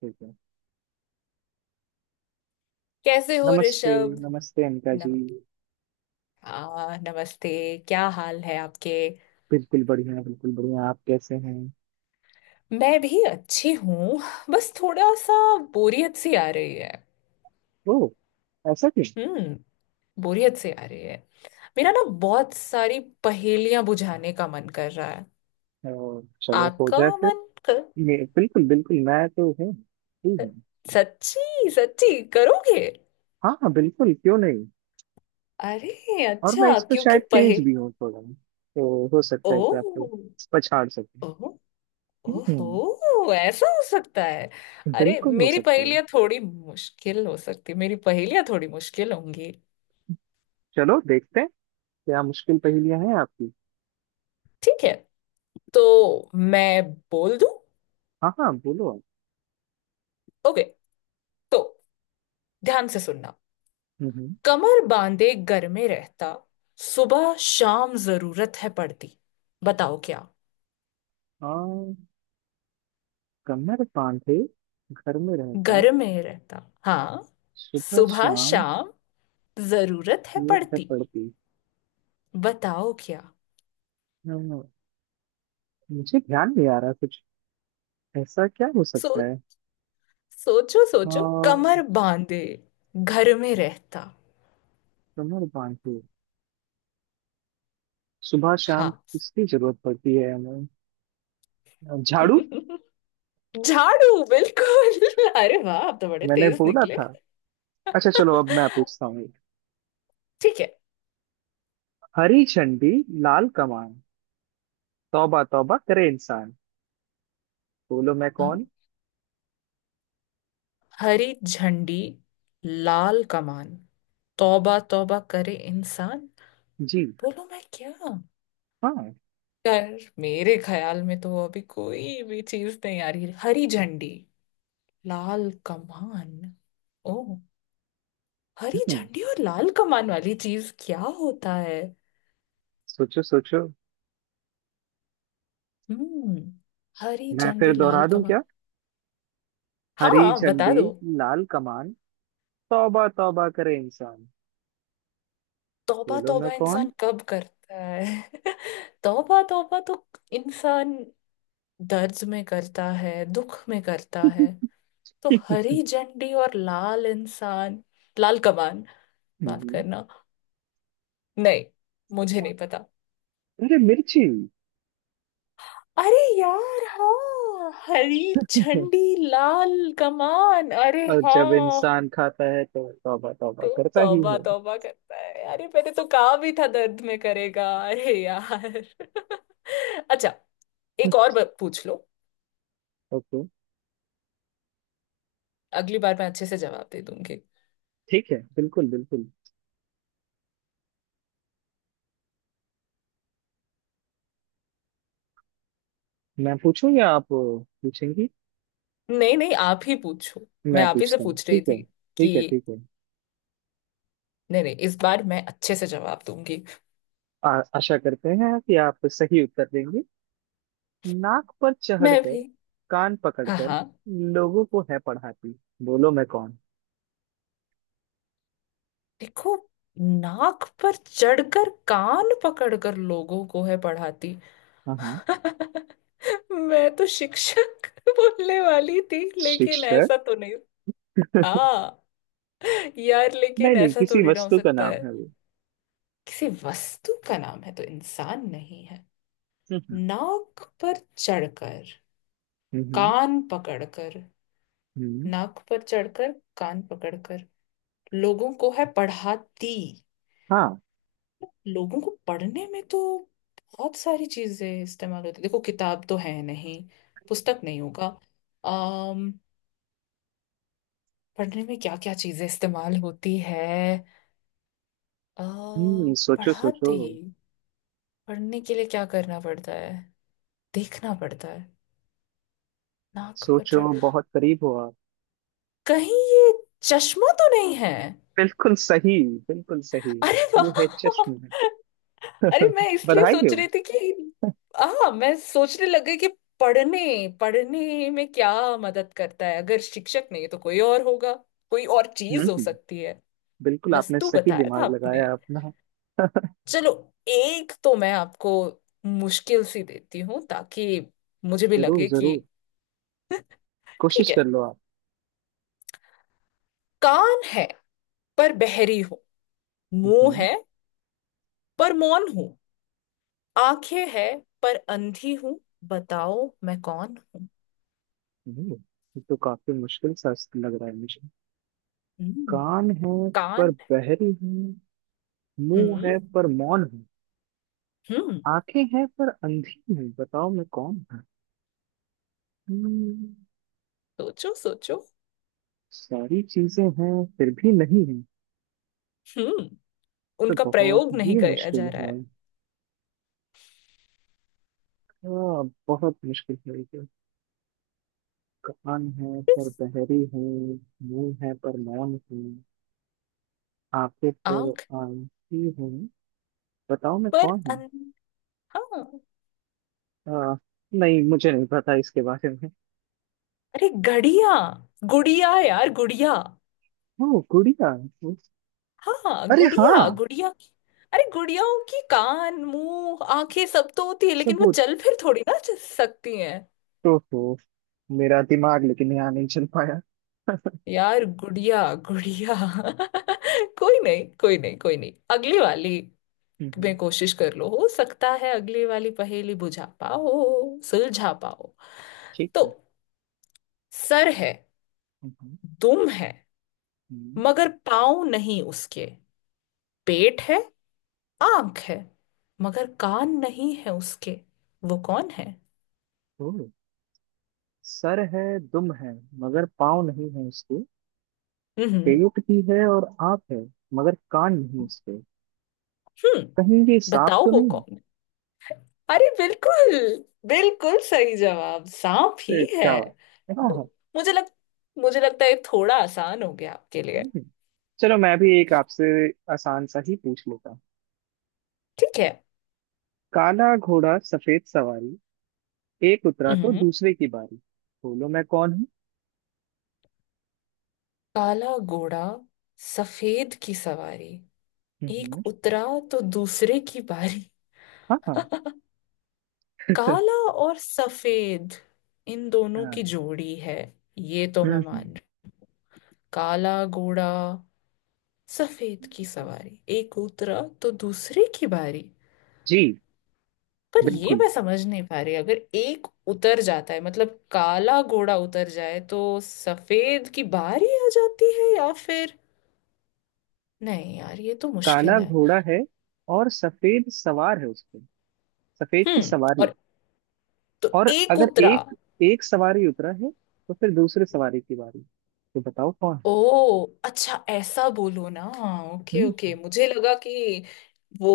ठीक है। कैसे हो, नमस्ते। ऋषभ। नमस्ते अनका जी। नम नमस्ते। क्या हाल है आपके। बिल्कुल बढ़िया, बिल्कुल बढ़िया, आप कैसे हैं? मैं भी अच्छी हूँ। बस थोड़ा सा बोरियत सी आ रही है। ओ, ऐसा क्यों? हम्म। बोरियत सी आ रही है। मेरा ना बहुत सारी पहेलियां बुझाने का मन कर रहा है। ओ, चलो हो आपका जाए फिर। मन कर। बिल्कुल बिल्कुल, मैं तो हूँ ही हूँ। सच्ची सच्ची करोगे। हाँ हाँ, बिल्कुल, क्यों नहीं। अरे और मैं अच्छा, इस पे क्योंकि शायद तेज पहे भी हूँ थोड़ा, तो हो ओ। सकता है कि आपको पछाड़ सकूं। ओ। हम्म हम्म। ओहो, ऐसा हो सकता है। अरे, बिल्कुल हो सकता है। मेरी पहेलियां थोड़ी मुश्किल होंगी। चलो देखते हैं क्या मुश्किल पहेलियां हैं आपकी। ठीक है, तो मैं बोल दूं। हाँ हाँ, बोलो आप। ओके, तो ध्यान से सुनना। हम्म हम्म। कमर बांधे घर में रहता, सुबह शाम जरूरत है पड़ती, बताओ क्या। आ, कमर बांधे घर में रहता, घर में रहता, हाँ। सुबह सुबह शाम शाम जरूरत है जरूरत है पड़ती। पड़ती। बताओ क्या। हाँ, मुझे ध्यान नहीं आ रहा कुछ। ऐसा क्या हो सो सकता है? सोचो सोचो, हाँ, कमर बांधे घर में रहता। कमर बांधे सुबह शाम हाँ। किसकी जरूरत पड़ती है हमें? झाड़ू! झाड़ू, बिल्कुल। अरे वाह, आप तो बड़े मैंने तेज बोला निकले। था। अच्छा चलो, अब मैं पूछता हूँ। ठीक है। हरी झंडी, लाल कमान, तौबा तौबा करे इंसान, बोलो मैं हाँ, कौन? हरी झंडी, लाल कमान, तौबा तौबा करे इंसान, जी। बोलो मैं क्या। हाँ। यार, मेरे ख्याल में तो अभी कोई भी चीज नहीं आ रही। हरी झंडी, लाल कमान। ओ। हरी हम्म, झंडी और लाल कमान वाली चीज क्या होता है। सोचो सोचो। हम्म। हरी मैं फिर झंडी, लाल दोहरा दूं कमान। क्या? हरी हाँ, बता झंडी, दो। लाल कमान, तौबा तौबा करे इंसान, तौबा बोलो मैं तौबा कौन? इंसान कब करता है? तौबा तौबा तो इंसान दर्द में करता है, दुख में करता है। तो हरी झंडी और लाल कमान। माफ करना। नहीं, मुझे नहीं पता। अरे मिर्ची! अरे यार, हाँ, हरी झंडी, लाल कमान, अरे और जब हाँ। इंसान खाता है तो तौबा तौबा तो करता ही तौबा है। तौबा करता है। अरे, मैंने तो कहा भी था दर्द में करेगा। अरे यार। अच्छा। एक और पूछ लो। ओके। अगली बार मैं अच्छे से जवाब दे दूंगी। ठीक है, बिल्कुल बिल्कुल। मैं पूछूं या आप पूछेंगी? नहीं नहीं, आप ही पूछो। मैं मैं आप ही से पूछता हूँ, पूछ रही ठीक है थी ठीक कि, है ठीक है। नहीं नहीं, इस बार मैं अच्छे से जवाब दूंगी। आ, आशा करते हैं कि आप सही उत्तर देंगे। नाक पर मैं चढ़कर, भी। कान हाँ पकड़कर, हाँ। लोगों को है पढ़ाती, बोलो मैं कौन? देखो, नाक पर चढ़कर कान पकड़कर लोगों को है पढ़ाती। हाँ हाँ। मैं तो शिक्षक बोलने वाली थी, लेकिन शिक्षक? ऐसा तो नहीं। हाँ। यार, लेकिन नहीं नहीं, ऐसा किसी थोड़ी ना हो वस्तु का सकता नाम है। है वो। किसी वस्तु का नाम है, तो इंसान नहीं है। हम्म। नाक पर चढ़कर हम्म हम्म, कान पकड़कर। हम्म, नाक पर चढ़कर कान पकड़कर लोगों को है पढ़ाती। हाँ। लोगों को पढ़ने में तो बहुत सारी चीजें इस्तेमाल होती। देखो, किताब तो है नहीं। पुस्तक नहीं होगा। अम पढ़ने में क्या क्या चीजें इस्तेमाल होती है। अ हम्म, सोचो सोचो। पढ़ाती। पढ़ने के लिए क्या करना पड़ता है? देखना पड़ता है। नाक पर चढ़। सोचो, बहुत करीब हो आप। कहीं ये चश्मा तो नहीं है? बिल्कुल सही, बिल्कुल सही। अरे वाह। ये है चश्म। अरे, मैं इसलिए बधाई सोच हो। रही थी कि। हाँ, मैं सोचने लग गई कि पढ़ने पढ़ने में क्या मदद करता है। अगर शिक्षक नहीं, तो कोई और होगा। कोई और हम्म चीज हो हम्म, सकती है। बिल्कुल आपने वस्तु सही बताया था दिमाग आपने। लगाया अपना। चलो, एक तो मैं आपको मुश्किल सी देती हूँ, ताकि मुझे भी जरूर लगे कि। जरूर, कोशिश ठीक कर है। लो आप। कान है पर बहरी हूं, मुंह हम्म है पर मौन हूं, आंखें है पर अंधी हूं, बताओ मैं कौन हूँ। हम्म, ये तो काफी मुश्किल सा लग रहा है मुझे। हम्म। कान है पर कान। बहरी हूँ, मुंह हम्म है पर मौन हूँ, हम्म, आंखें हैं पर अंधी हूँ, बताओ मैं कौन हूँ? हम्म, सोचो सोचो। सारी चीजें हैं फिर भी नहीं हूँ, हम्म तो उनका बहुत प्रयोग नहीं ही किया मुश्किल जा रहा है। है। हाँ, बहुत मुश्किल है ये। कान है पर किस। बहरी हूँ, मुंह है पर मौन हूँ, आंखें पर आंख। आंखी हूँ, बताओ मैं पर कौन हूँ? अन... हाँ। आ, नहीं मुझे नहीं पता इसके बारे में। अरे, घड़िया गुड़िया, यार, गुड़िया। ओ गुड़िया! उस- हाँ, अरे हाँ, गुड़िया गुड़िया अरे, गुड़ियाओं की कान मुंह आंखें सब तो होती है, लेकिन वो सबूत चल फिर थोड़ी ना सकती हैं। तो हो। मेरा दिमाग लेकिन यहाँ नहीं चल पाया। यार, गुड़िया गुड़िया। कोई नहीं, कोई नहीं, कोई नहीं, अगली वाली हम्म, में कोशिश कर लो, हो सकता है अगली वाली पहेली बुझा पाओ, सुलझा पाओ। ठीक तो है। सर है, हम्म, दुम है, हम्म, मगर पाँव नहीं उसके, पेट है, आंख है, मगर कान नहीं है उसके, वो कौन है। ओ। सर है दुम है मगर पाँव नहीं है उसके, हम्म। पेट भी है और आँख है मगर कान नहीं उसके। हम्म। कहीं ये सांप बताओ तो वो नहीं? कौन है। अरे बिल्कुल, बिल्कुल सही जवाब, सांप ही ए, है। क्या बात। हाँ मु- हाँ। मुझे लग मुझे लगता है ये थोड़ा आसान हो गया आपके लिए। हम्म। चलो मैं भी एक आपसे आसान सा ही पूछ लेता हूँ। ठीक है। काला घोड़ा सफेद सवारी, एक उतरा तो हम्म। दूसरे की बारी, बोलो मैं कौन हूँ? काला घोड़ा, सफेद की सवारी, हम्म, एक हम्म। उतरा तो दूसरे की बारी। हाँ हाँ। काला और सफेद, इन दोनों की हाँ। जोड़ी है, ये तो मैं हम्म हम्म। मान रही। काला घोड़ा, सफेद की सवारी, एक उतरा तो दूसरे की बारी। जी। पर ये बिल्कुल, मैं समझ नहीं पा रही, अगर एक उतर जाता है, मतलब काला घोड़ा उतर जाए तो सफेद की बारी आ जाती है, या फिर। नहीं यार, ये तो काला मुश्किल है। घोड़ा है और सफेद सवार है उस पे, सफेद की हम्म। सवारी। और तो और एक अगर उतरा। एक, एक सवारी उतरा है तो फिर दूसरे सवारी की बारी। तो बताओ कौन ओ है? अच्छा, ऐसा बोलो ना। ओके हम्म। ओके, मुझे लगा कि वो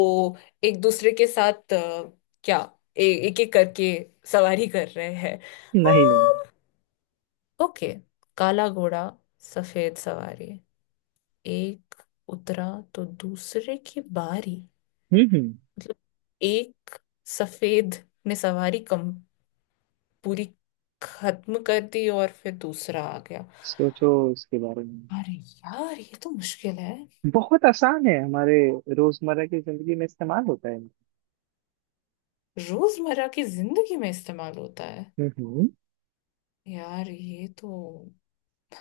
एक दूसरे के साथ क्या, एक एक करके सवारी कर रहे हैं नहीं नहीं। अम्म, ओके। काला घोड़ा, सफेद सवारी, एक उतरा तो दूसरे की बारी, हम्म हम्म। मतलब एक सफेद ने सवारी कम, पूरी खत्म कर दी और फिर दूसरा आ गया। सोचो उसके बारे में। अरे यार, ये तो मुश्किल है। बहुत आसान है, हमारे रोजमर्रा की जिंदगी में इस्तेमाल होता है। रोजमर्रा की जिंदगी में इस्तेमाल होता है। हम्म। यार ये तो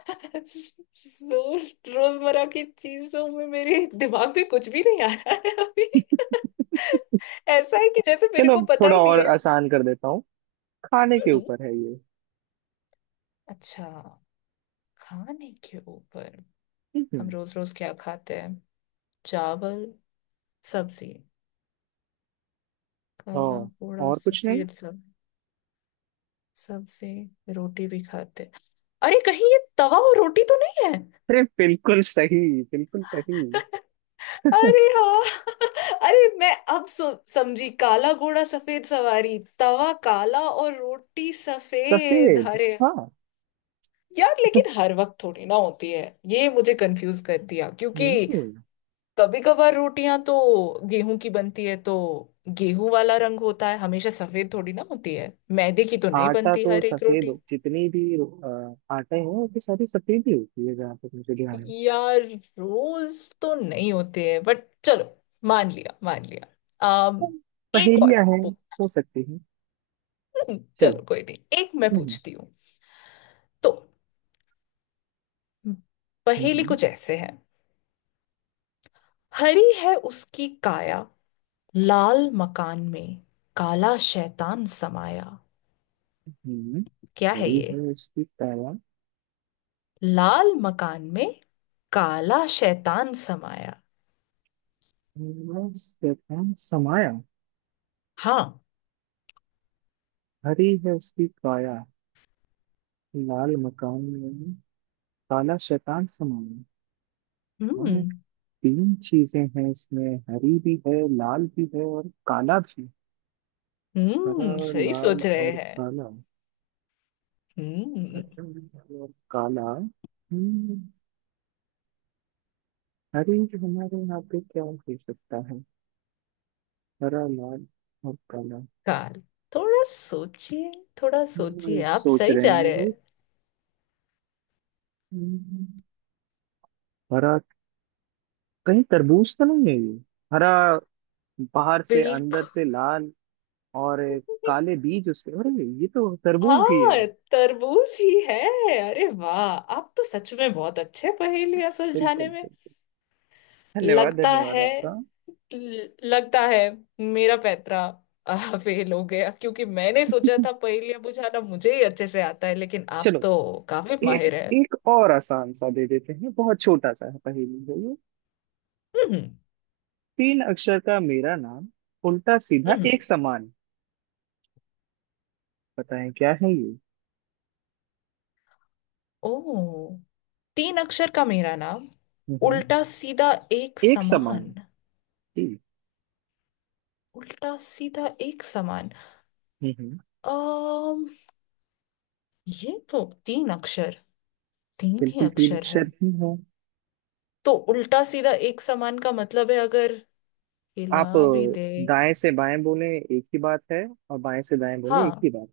जोर, रोजमर्रा की चीजों में मेरे दिमाग में कुछ भी नहीं आ रहा है अभी। ऐसा है कि जैसे मेरे चलो को अब पता थोड़ा ही नहीं और है। आसान कर देता हूँ, खाने के हम्म, ऊपर है ये। अच्छा। खाने के ऊपर। हम हम्म। रोज रोज क्या खाते हैं? चावल, सब्जी, काला और? पोड़ा और कुछ नहीं। सफेद सब, सब्जी, रोटी भी खाते हैं। अरे कहीं ये तवा और रोटी तो नहीं है? अरे बिल्कुल सही, बिल्कुल सही। अरे हाँ। अरे मैं अब सो समझी, काला घोड़ा सफेद सवारी, तवा काला और रोटी सफेद, सफेद, अरे। हाँ। यार लेकिन हर वक्त थोड़ी ना होती है। ये मुझे कंफ्यूज कर दिया, क्योंकि नहीं, कभी कभार रोटियां तो गेहूं की बनती है, तो गेहूं वाला रंग होता है, हमेशा सफेद थोड़ी ना होती है। मैदे की तो नहीं आटा बनती तो हर एक सफेद रोटी। हो- जितनी भी आटे हैं वो तो सारी सफेद ही होती है जहाँ तक मुझे ध्यान है। यार, रोज तो नहीं होते हैं, बट चलो, मान लिया मान लिया। अम तो एक पहेलियाँ और। हैं, हो सकती हैं। चलो। चलो कोई नहीं, एक मैं हम्म पूछती हूँ। तो। हम्म, हम्म। पहेली कुछ ऐसे है। हरी है उसकी काया, लाल मकान में काला शैतान समाया। हम्म, क्या है बड़ी ये? है इसकी पैरा। लाल मकान में काला शैतान समाया। नीरव शैतान समाया। हाँ। हरी है उसकी काया, लाल मकान में काला शैतान समाया। और हम्म तीन चीजें हैं इसमें, हरी भी है, लाल भी है और काला भी। हरा, सही लाल सोच रहे और हैं। काला। हम्म। हरा लाल और काला। हम्म, हरी। हमारे यहाँ पे क्या हो सकता है? हरा, लाल और काला। काल थोड़ा सोचिए, थोड़ा सोचिए, आप सोच सही रहे हैं जा हम रहे हैं। लोग। हम्म, हरा। कहीं तरबूज तो नहीं है ये, हरा बाहर से, अंदर बिल्कुल। से लाल और काले बीज उसके। अरे ये तो तरबूज ही हाँ, है! तरबूज ही है। अरे वाह, आप तो सच में बहुत अच्छे पहेलियां सुलझाने बिल्कुल में। बिल्कुल, धन्यवाद लगता धन्यवाद है, आपका। लगता है मेरा पैतरा फेल हो गया, क्योंकि मैंने सोचा था पहेलियां बुझाना मुझे ही अच्छे से आता है, लेकिन आप चलो तो काफी एक, माहिर है। एक और आसान सा दे देते हैं, बहुत छोटा सा है पहेली है ये। हम्म, तीन अक्षर का मेरा नाम, उल्टा सीधा हम्म। एक समान, बताएं क्या है ये? ओ। तीन अक्षर का मेरा नाम, हम्म। उल्टा सीधा एक एक समान। समान। जी। उल्टा सीधा एक समान। हम्म। अम ये तो तीन ही बिल्कुल, तीन अक्षर अक्षर है। ही है। तो उल्टा सीधा एक समान का मतलब है, अगर हिला आप भी दे। दाएं से बाएं बोले एक ही बात है और बाएं से दाएं बोले एक ही हाँ। बात,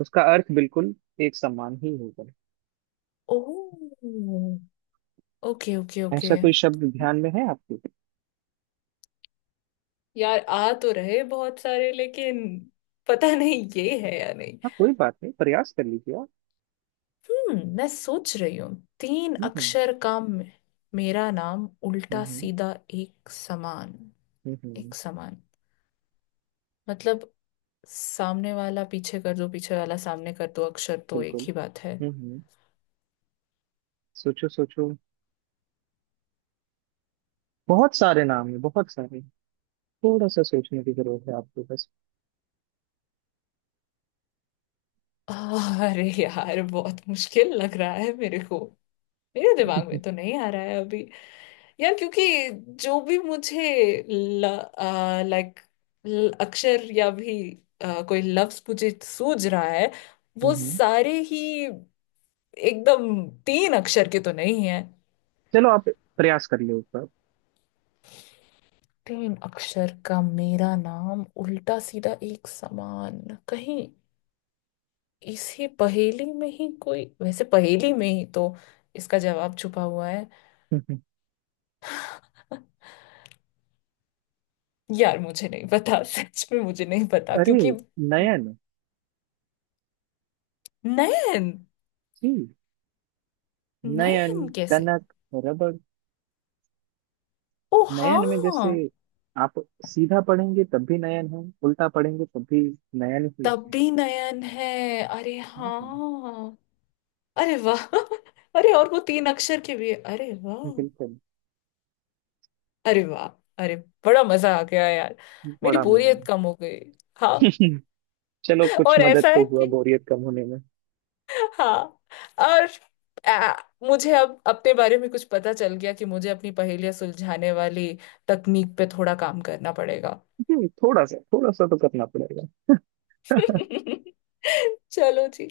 उसका अर्थ बिल्कुल एक समान ही होगा। Oh, okay okay okay. ऐसा कोई शब्द ध्यान में है आपके? यार आ तो रहे बहुत सारे, लेकिन पता नहीं ये है या नहीं। हाँ कोई बात नहीं, प्रयास कर लीजिए आप। मैं सोच रही हूँ। तीन हम्म अक्षर का मेरा नाम हम्म। उल्टा सीधा एक समान। हम्म, हम्म, एक समान मतलब, सामने वाला पीछे कर दो, पीछे वाला सामने कर दो, अक्षर तो एक बिल्कुल। ही बात है। हम्म हम्म, सोचो सोचो। बहुत सारे नाम है बहुत सारे, थोड़ा सा सोचने की जरूरत है आपको बस। अरे यार, बहुत मुश्किल लग रहा है मेरे को। मेरे दिमाग में तो नहीं आ रहा है अभी। यार, क्योंकि जो भी मुझे, लाइक, अक्षर या भी कोई लफ्ज मुझे सूझ रहा है, हम्म वो हम्म, सारे ही एकदम तीन अक्षर के तो नहीं है। चलो आप प्रयास कर लो एक बार। तीन अक्षर का मेरा नाम, उल्टा सीधा एक समान। कहीं इसी पहेली में ही, कोई वैसे पहेली में ही तो इसका जवाब छुपा हुआ। हम्म, हम्म। यार मुझे नहीं पता। सच में मुझे नहीं पता, अरे, क्योंकि। नयन। नयन। जी। नयन, नयन कैसे? कनक, रबड़। ओ नयन हाँ। में जैसे आप सीधा पढ़ेंगे तब भी नयन है, उल्टा पढ़ेंगे तब भी नयन ही तब है। भी नयन है। अरे हम्म, हम्म, हाँ। अरे वाह। अरे और वो तीन अक्षर के भी है। अरे वाह। बिल्कुल। अरे वाह। अरे, बड़ा मजा आ गया यार, मेरी बड़ा मजा है। बोरियत कम हो गई। हाँ। चलो कुछ और मदद ऐसा तो है हुआ कि। बोरियत कम होने में। हाँ। और आ, मुझे अब अपने बारे में कुछ पता चल गया कि मुझे अपनी पहेलियां सुलझाने वाली तकनीक पे थोड़ा काम करना पड़ेगा। जी, थोड़ा सा तो करना पड़ेगा। चलो जी।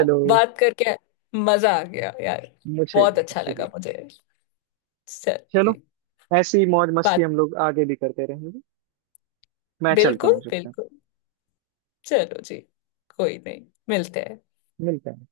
अब बात करके मजा आ गया यार। मुझे भी बहुत अच्छा मुझे भी। लगा मुझे। सर। चलो, जी। ऐसी मौज मस्ती बात। हम लोग आगे भी करते रहेंगे। मैं चलता हूँ बिल्कुल जब तक। बिल्कुल। चलो जी। कोई नहीं, मिलते हैं। मिलते हैं।